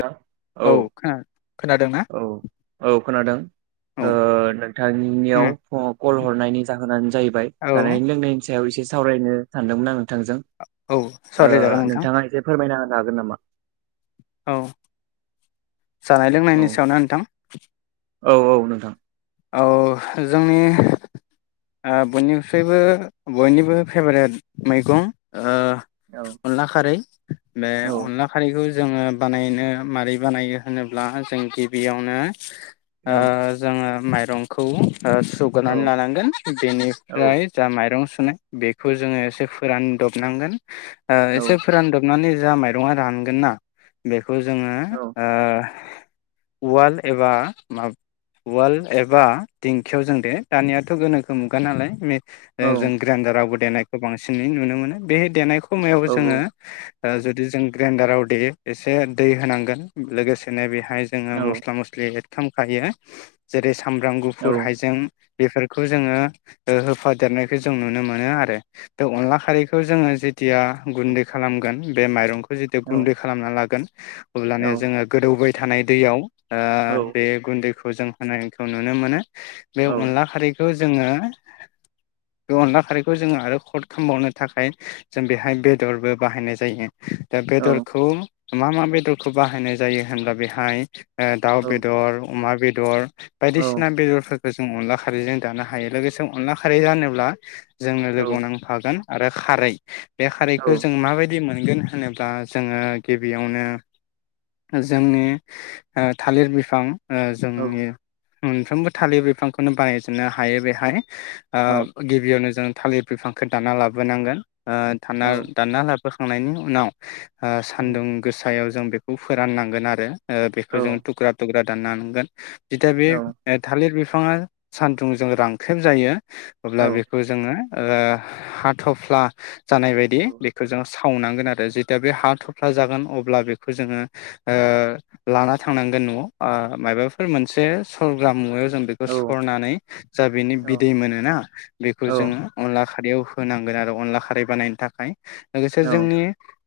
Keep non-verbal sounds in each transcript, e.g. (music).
नोंथां औ। खोना खोनादोंना औ औ। खोनादों। औ ओ नोंथांनियाव उम कल हरनायनि जाहोनानो जाहैबाय औ जानायनि लोंनायनि सायाव एसे सावरायनो सानदोंमोन आङो नोंथांजों औ ओ सावरायजागोन नोंथां नोंथाङा एसे फोरमायना होनो जागोन नामा। औ। जानाय लोंनायनि औ सायावना नोंथां। औ औ नोंथां औ जोंनि ओ बयनिफायबो बयनिबो फेभरेट मैगं ओ औ अनला खारै। बे औ अनला खारैखौ। जोङो बानायनो मारैै बानायो होनोब्ला जों गिबियावनो। ओ जोङो। माइरंखौ। ओ सुगारनानै लानांगोन औ बेनिफ्राय जा माइरं सु (unintelligible) बेखौ जोङो एसे फोरानदबनांगोन। ओ औ एसे फोरानदबनानै। जा माइरंङा रानगोन ना बे खौ जोंङो ओ उवाल एबा माब उवाल एबा दिंखियाव जों दे दानियाथ गोनोखो मुगा नालाय मे ओ जों ग्रेडारावबो देनायखौ बांसिनै नुनो मोनो बे देनायखौ खमायावबो औ जोंङो ओ जुदि जों ग्रेन्डाराव देयो एसे दै होनांगोन लोगोसेनो बे फाय जोंङो मस्ला मस्लि थामखायो। जेरै सामब्राम गुफुर हाइजें बेफोरखौ जोंङो ओ होफादेरनायखौ जों नुनो मोनो आरो बे अनला खारैखौ जोंङो जेथिया गुन्दै खालामगोन बे माइरंखौ जिथु औ गुन्दै खालामना लागोन अब्लानिआ जोंङो गोदौै बै थानाय दैयाव ओ बे गुन्दै खौ जों होनाय खौ नुनो मोनो। बेव अनला खारैखौ जोंङो बे अनला खारैखौ जोंङो आरो खद खमबावनो थाखाय जों बेहाय बेदरबो बाहायनाय जायो। दा बेदरखौ मा मा बेदरखौ बाहायनाय जायो होनब्ला बेहाय ओ दाउ बेदर अमा बे दर बायदिसिना बेेजरफोर खो जों अनला खारैजों दानो हायो लोगोसे अनला खारै जानोब्ला औ जोंनो औ लोगोआव नांफागोन आरो खारै बे खारैखो जों माबायदि मो गोन होनोब्ला जोंङो गिबियावनो ओ जोंनि ओ थालिर बिफां ओ जोंनि मोनफ्रोमबो थालिर बिफांखोनो बानायजोननो हायो बेहाय ओ गिबियावनो जों थालिर बिफांखौ दाना लाबोनांगोन। ओ थानना दानना ला बोखांनायनि उनाव ओ सान्दुं गोसायाव जों बेखौ फोराननांगोन आरो। ओ बेखौ जों थुख्रा थुग्रा दाननांगोन। जेथिया बे ओ थालिर बि फाङा सानथुंजों रांख्रेब जायो। अब्ला बेखौ जोङो। ओ हाथफ्ला। जानाय बायदि औ बेखौ जोङो सावनांगोन आरो जेथिया बे हाथफ्ला जागोन अब्ला बेखौ जोङो ओ लाना थांनांगोन नआव ओ मायबाफोर मोन से सरग्रा मुवा जों बेखौ औ औ सरनानै जा बिनि औ बिदै मोनोना औ बेखौ जोङो अनला खारैयाव होनांगोन आरो अनला खारै बानायनो थाखाय। लोगोसे औ जोंनि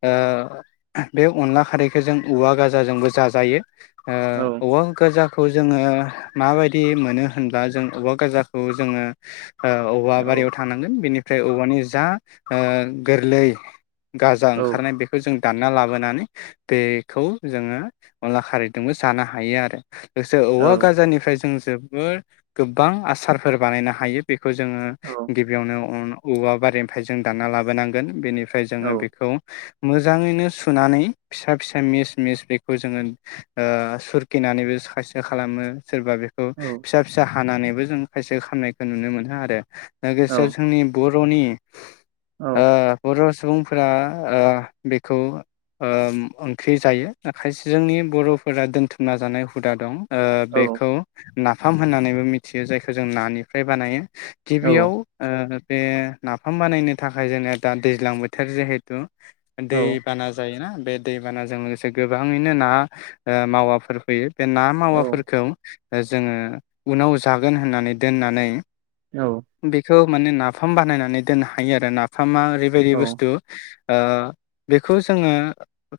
ओ बे अनला खारैखो जों औवा गाजाजोंबो जाजायो। ओ औ औवा गाजा जोङो मा बायदि मोनो होनब्ला जों औवा गाजाखौ जोङो ओ औवा बारियाव थांनांगोन बेनि फ्राय औवानि जा ओ गोरलै गाजा औ ओंखारनाय बेखौ जों दानना लाबोनानै बेखौ जोङो अनला खारैजोंबो जानो हायो आरो। लोगोसे औ औवा गाजानिफ्राय जों जोबोर गोबां आसारफोर बानायनो हायो बे खौ जोङो गिबियावनो औवा बारिनिफ्राय जों दानना लाबोनांगोन बेनि फ्राइ औ जोङो बेखौ मोजाङैनो सुनानै फिसा फिसा मिस मिस बेखौ जोङो ओ सुरखिनानैबो (unintelligible) खालामो। सोरबा बेखौ फिसा फिसा हानानैबो जों खायसे खामनायखौ नुनो मोनो आरो। लोगोसे जोंनि बहुत रनि औ ओ रस सुबुंफोरा ओ उम बेखौ ओंख्रि जायो खायसे जोंनि बरफोरा दोनथुमना जानाय हुदा दं। ओ औ औ बेखौ नाफाम होननानैबो मिथियो जायखौ जों नानिफ्राय बानायो। गिबियाव ओ बे नाफाम बानायनो थाखाय जेने दा दैज्लां बोथोर जिहेथु दै बाना जायोना बे दैबानाजों लोगोसे गोबांङैनो ना मावाफोर फैयो बे ना मावाफोरखौ जोंङो उनाव जागोन होननानै दोननानै बेखौ माने नाफाम बानायनानै दोननो हायो आरो नाफा फामा ओरैबायदि बुस्थु ओ बेखौ जोंङो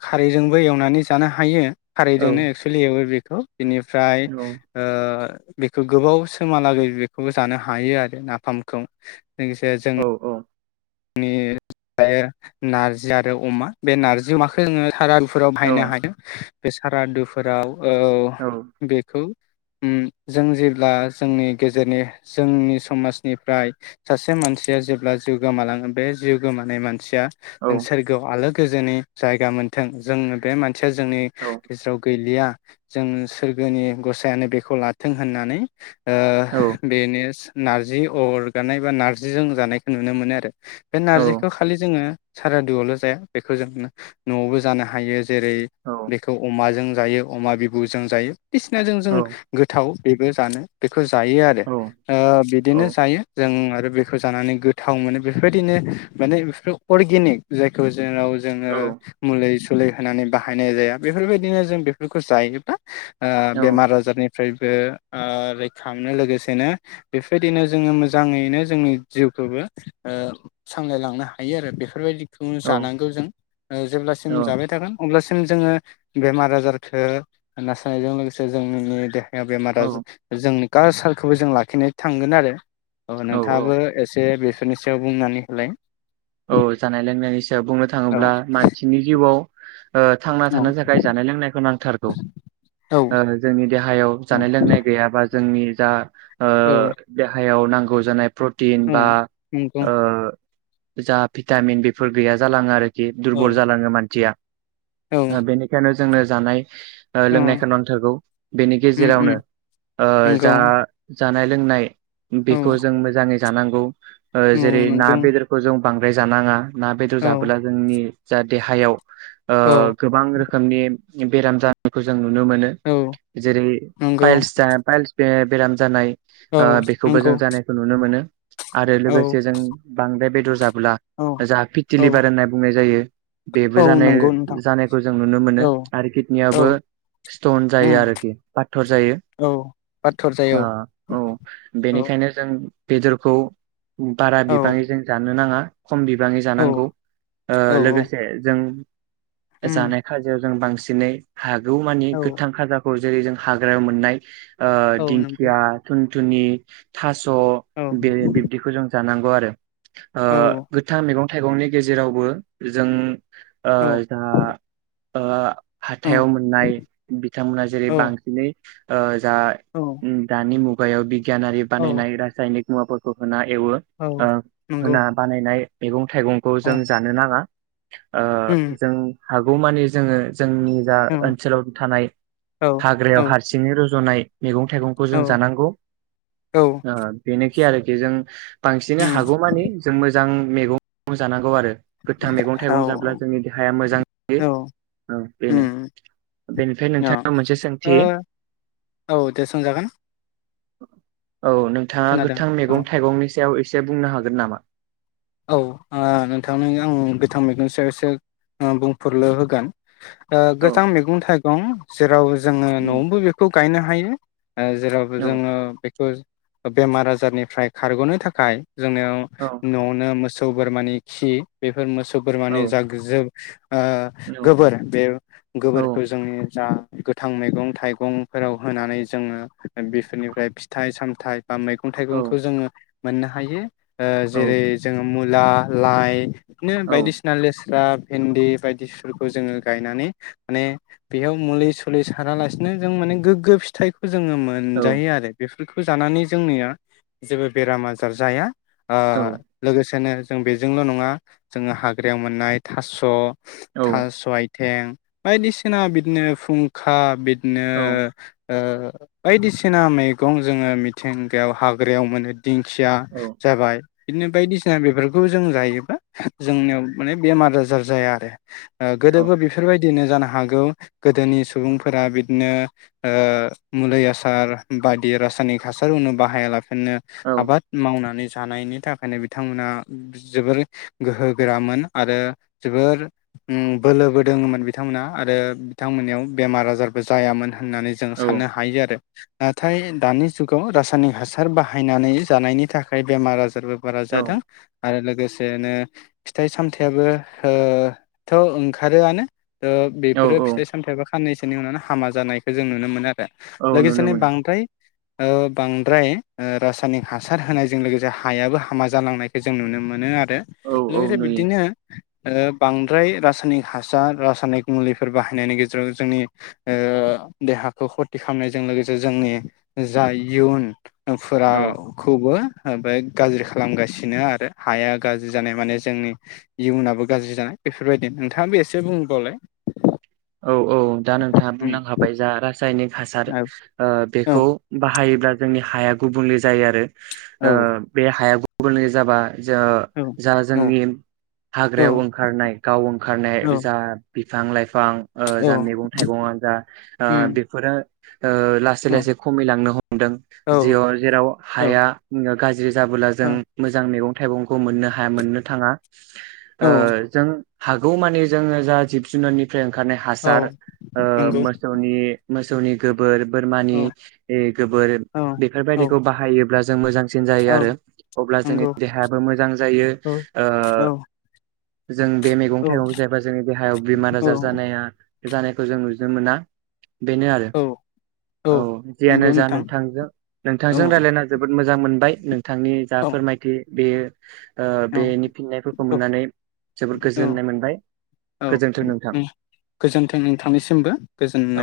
खारैजोंबो एवनानै जानो हायो। खारैजोंनो एक्सलि एवो थ बेनिफ्राय बेखौ गोबाव सोमहालागै बेखौबो जानो हायो आरो नाफामखौ। लोगोसे जों नि जायो नारजि आरो अमा बे नारजि अमाखौ (unintelligible) फोराव बायनो हादों। बे सारादुफोराव औ बेखौ उम जों जेब्ला जोंनि गेजेरनि जोंनि समाजनिफ्राय सासे मानसिया जेब्ला जिउ गोमालां बे जिउ गोमानाय मान सिया सोरगोयाव आलो गोजोननि जायगा मोनथों जोंनो बे मान थिया जोंनि गेजेराव गैलिया जों सोरगोनि गसायानो बेखौ लाथों होननानै ओ बेनोस नार्जि अर गारनाय बा नार्जि जों जानायखौ नुनो मोनो आरो। बे औ नारजिखौ औ खालि जोंङो सारादुआवल जाया बेखौ जों नआवबो जानो हायो। जेरै बेखौ अमाजों। जायो अमा बिबुजों जायो। दिसिनाजों जों गोथाव। बेबो जानो। खो जायो आरो ओ बिदिनो जायो जों। (unintelligible) बेखौ जानानै गोथाव मोनो। बेफोर बायदिनो माने बेफोर अर्गेनिक जायखौ। जेराव जोङो मुलि लै होनानै बाहायनाय जाया बेफोरबायदिनो जों बेफोरखौ जायोबा। आ बेमार आजारनि। फ्रायबो आ रैखा मोननो लोगोसेनो बेफोरदिनो जोङो मोजाङैनो जोंनि जिउखौबो। ओ सामलायलांनो हायो आरो बेफोरबायदि। थों जानांगौ जों ओ जेब्लासिम जाबाय थागोन अब्लासिम। जोङो बेमार आजारखौ नासानायजों लोगोसे जोंनि दे बेमारा जो जोंनि। खालसालखौबो जों लाखिनो थांगोन आरो। औ नोंथाङाबो एसे बे। बेनि सायाव बुंनानै होलाय। औ जानाय लोंनाय सिम। थायाव बुंनो औ थाङोब्ला मानसिनि जिउआव। ओ थांना औ थानो थाखाय जानाय लोंनायखौ नां। थारगौ औ आरो जोंनि देहायाव जानाय लोंनाय गैयाबा जोंनि जा ओ औ देहा हायाव नांगौ जानाय प्रटिन बा औ नंगौ ओ जा भिटामिन बेफोर गैया जालाङो आरो। औ दुरबल जालाङो मानथिया। औ आ बेनिखायनो जोंनो जानाय ओ औ लोंनायखौ नांथारगौ बेनि उम उम गेजेरावनो ओ नंगौ जा जानाय लोंनाय औ बेखौ जों मोजांङै जानांगौ ओ जेरै ना नंगौ बेदर बांद्राय जानांङा ना बेदर औ जाबोला जोंनि जा देहायाव ओ औ गोबां रोखोमनि बेराम जानायखौ जों नु नुनो मोनो औ जेरै नंगौ पाइलस जा पाइलस बे बेराम जानाय औ ओ बेखौबो नंगौ जों जानायखौ नुनो मोनो। आरो औ लोगोसे जों बांद्राय बेदर जा ब्ला औ जा औ फिटिलिभार होनना बुंनाय जायो बेबो औ जानाय नंगौ नोंथां जानायखौ जों नुनो मोनो। औ आरो औ किडनियावबो स्टन जायो उम आरोखि पाथर जायो। औ बाथर आ जायो औ औ बेनिखायनो जों बेदरखौ बारा औ बिबांङै जों नो नांङा खम बिबाङै औ जानांगौ ओ औ लोगोसे जों उम जानाय खाजायाव जों बांसि सिनै हा गौ मानि औ गोथां खाजाखौ जेरै जों हाग्रायाव मोननाय ओ औ नंगौ दिंखिया थुनि, थास औ स'बिन बिबदिखौ जों जानां गौ आरो। ओ औ गोथां मैगं थाइगंनि गेजेरावबो जों ओ औ जोंहा ओ हाथायाव मोननाय बिथांमोना जेरै औ बांसिनै ओ दा औ दानि मु गायाव गियानारि औ बानायनाय रासायनिक मुवा फोरखौ होना एवो औ ओ नंगौ होना बानायनाय मेगं थाइगंखौ औ जों जानो नाङा। ओ उम जों हागौमानि जोङो जोंनि जा औ ओनसोलाव थानाय औ हाग्रायाव हारसिङै र जनाय मैगं थाइगंखौ औ जों जानांगौ। औ ओ बेनो खि आरोखि जों बांसिनै हा उम मानि जों मोजां मैगं जानांगौ आरो। गोथां मैगं थाइगं औ जाब्ला जोंनि देहाया मोजां जायो। औ ओ बेनो। उम बेनिफ्राय अ नोंथां नाव मोनसे सोंथि ओ औ दे सोंजागोन (unintelligible) औ नोंथाङा खोनादों गोथां औ मैगं थाइगंनि सायाव एसे बुंनो हागोन हागोन नामा? औ ओ‌ नोंथांनि आं बिथां मैगुन सायाव एसे बुंफोरलु होगोन। ओ औ गोथां मैगं थाइ दं जेराव जोङो उम नआवबो बेखौ गायनो हायो। ओ जेराव औ जोङो बेखौ बेमार आजारनिफ्राय खारगनो थाखाय जोंनियाव औ न मोसौ बोरमानि खि बेफोर मोसौ औ बोरमानि जाग जोब ओ औ गोबोर बे औ गोबोरखौ जोंनि जा गोथां मैगं थाइगंफोराव होनानै जोंङो बेफोरनिफ्राय फिथाइ सामथाइ ओ मैगं औ थाइगंखौ जोंङो मोननो हायो। ओ औ जेरै मुला लाय बिदिनो‌ औ बायदिसिना लेस स्रा भेन्दि बायदिफोरखौ जोंङो गायनानै माने बेयाव मुलि सुलि सारालासिनो जों माने गोग्गो फिथाइ जोंङो औ मोनजायो आरो बे फोरखौ जानानै जोंनिया जेबो बेराम आजार जाया आ गोसेनो जों बेजोंल नंङा जोंङो हाग्रायाव मोननाय थास' औ थास' आइ थें बायदिसिना बिदिनो फुंखा बि नो ओ बायदिसिना मैगं जोंङो मिथिंगायाव हाग्रायाव मोनो दिंखिया औ जाबाय बिदनो बायदिसिना बेफोरखौ जों जायोबा जोंनियाव माने बेमार आजार जाया आरो ओ औ गोदोबो बेफोरबाय दिनो जानो हागौ गोदोनि सुबुंफोरा बिदिनो ओ मुलि आसार बायदि रासायनिक हासार होननो बाहाया ला होननो औ आबाद मावनानै जानायनि थाखायनो थांमोना जोबोरै गोहो गोरामोन आरो जोबोर उम बोलोबो दोंङोमोन बिथांमोनहा आरो बिथांमोननियाव बेमार आजारबो जायामोन होननानै जों औ साननो हायो आरो। नाथाय दानि जुगाव रासायनिक हासार बाहायनानै जानायनि थाखाय बेमार आजारबो बार औ जादों आरो लो गोसेनो फिथाइ सामथायाबो ओह थ ओंखारोआनो ओ औ बेफोरो औ फिथाइ सामथाइ बा साननैसोनि उनावनो हामा जानायखौ जों नुनो मोनो आ रो औ नुनो लोगोसेनो मोनो बांद्राय ओ बांद्राय रासायनिक हासार होनायजों लोगोसे हायाबो हामा जालांनायखौ जों नुनो मोनो आरो दो औ औ लोगोसे नुयो बिब्दिनो ओ बांद्राय रासायनिक हासार रासायनिक मुलिफोर बाहायनायनि गेजेराव जोंनि ओ देहाखौ खथि खामनायजों लोगोसे जोंनि जा इयुन औ फोराखौबो ओमफ्राय गाज्रि खालामगासिनो आरो हाया गाज्रि जानाय माने जोंनि इयुनाबो गाज्रि जानाय बेफोरबायदि नोंथाङा बे एसे बुंबावलाय। औ औ दा नोंथाङा बुंलांखाबाय जा रा सायनिक हासार औ ओ बेखौ औ बाहायोब्ला जोंनि हाया गुबुंले जायो आरो। ओ बे हाया गु (unintelligible) जाबाय। जा औ जा जोंनि हाग्रायाव ओंखारनाय गाव ओंखारनाय औ जा बिफां लाइफां ओ जा औ मैगं थाइगंआनो जा ओ उम बेफोरो ओ लासै औ लासै खमिलांनो हमदों औ जियाव जेराव औ हाया गाज्रि जाबोला जों औ मोजां मैगं थाइगंखौ मोननो हाया मोननो थाङा। ओ औ जों हागौ मानि जोङो जा जिब जुनारनिफ्राय ओंखारनाय औ हासार ओ नंगौ मोसौनि मोसौनि गोबोर बोरमानि औ इह गोबोर औ औ बेफोरबायदिखौ बाहायोब्ला जों मोजां सिन जायो औ आरो अब्ला जोंनि नंगौ देहायाबो मोजां जायो औ ओ औ जों बे मैगं औ थाइगंखौ जायोबा जोंनि देहायाव बिमार औ आजार जानाया जानायखौ जों नु नो मोना। बेनो आरो औ औ नंगौ जियानो जा नोंथां नोंथांजों औ नोंथांजों रायलायना जोबोद मोजां मोनबाय। बिथांनि जा औ फोरमायथि। बेयो ओ बेनि फिननायफोरखौ औ मोननानै जोबोर औ गोजोननाय मोनबाय औ गोजोन्थों नोंथां। गोजोन्थों नोंथांनिसिमबो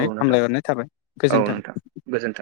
औ नोंथां हामलायहरनाय थाबाय औ गोजोन्थों। नोंथां गोजोन्थों।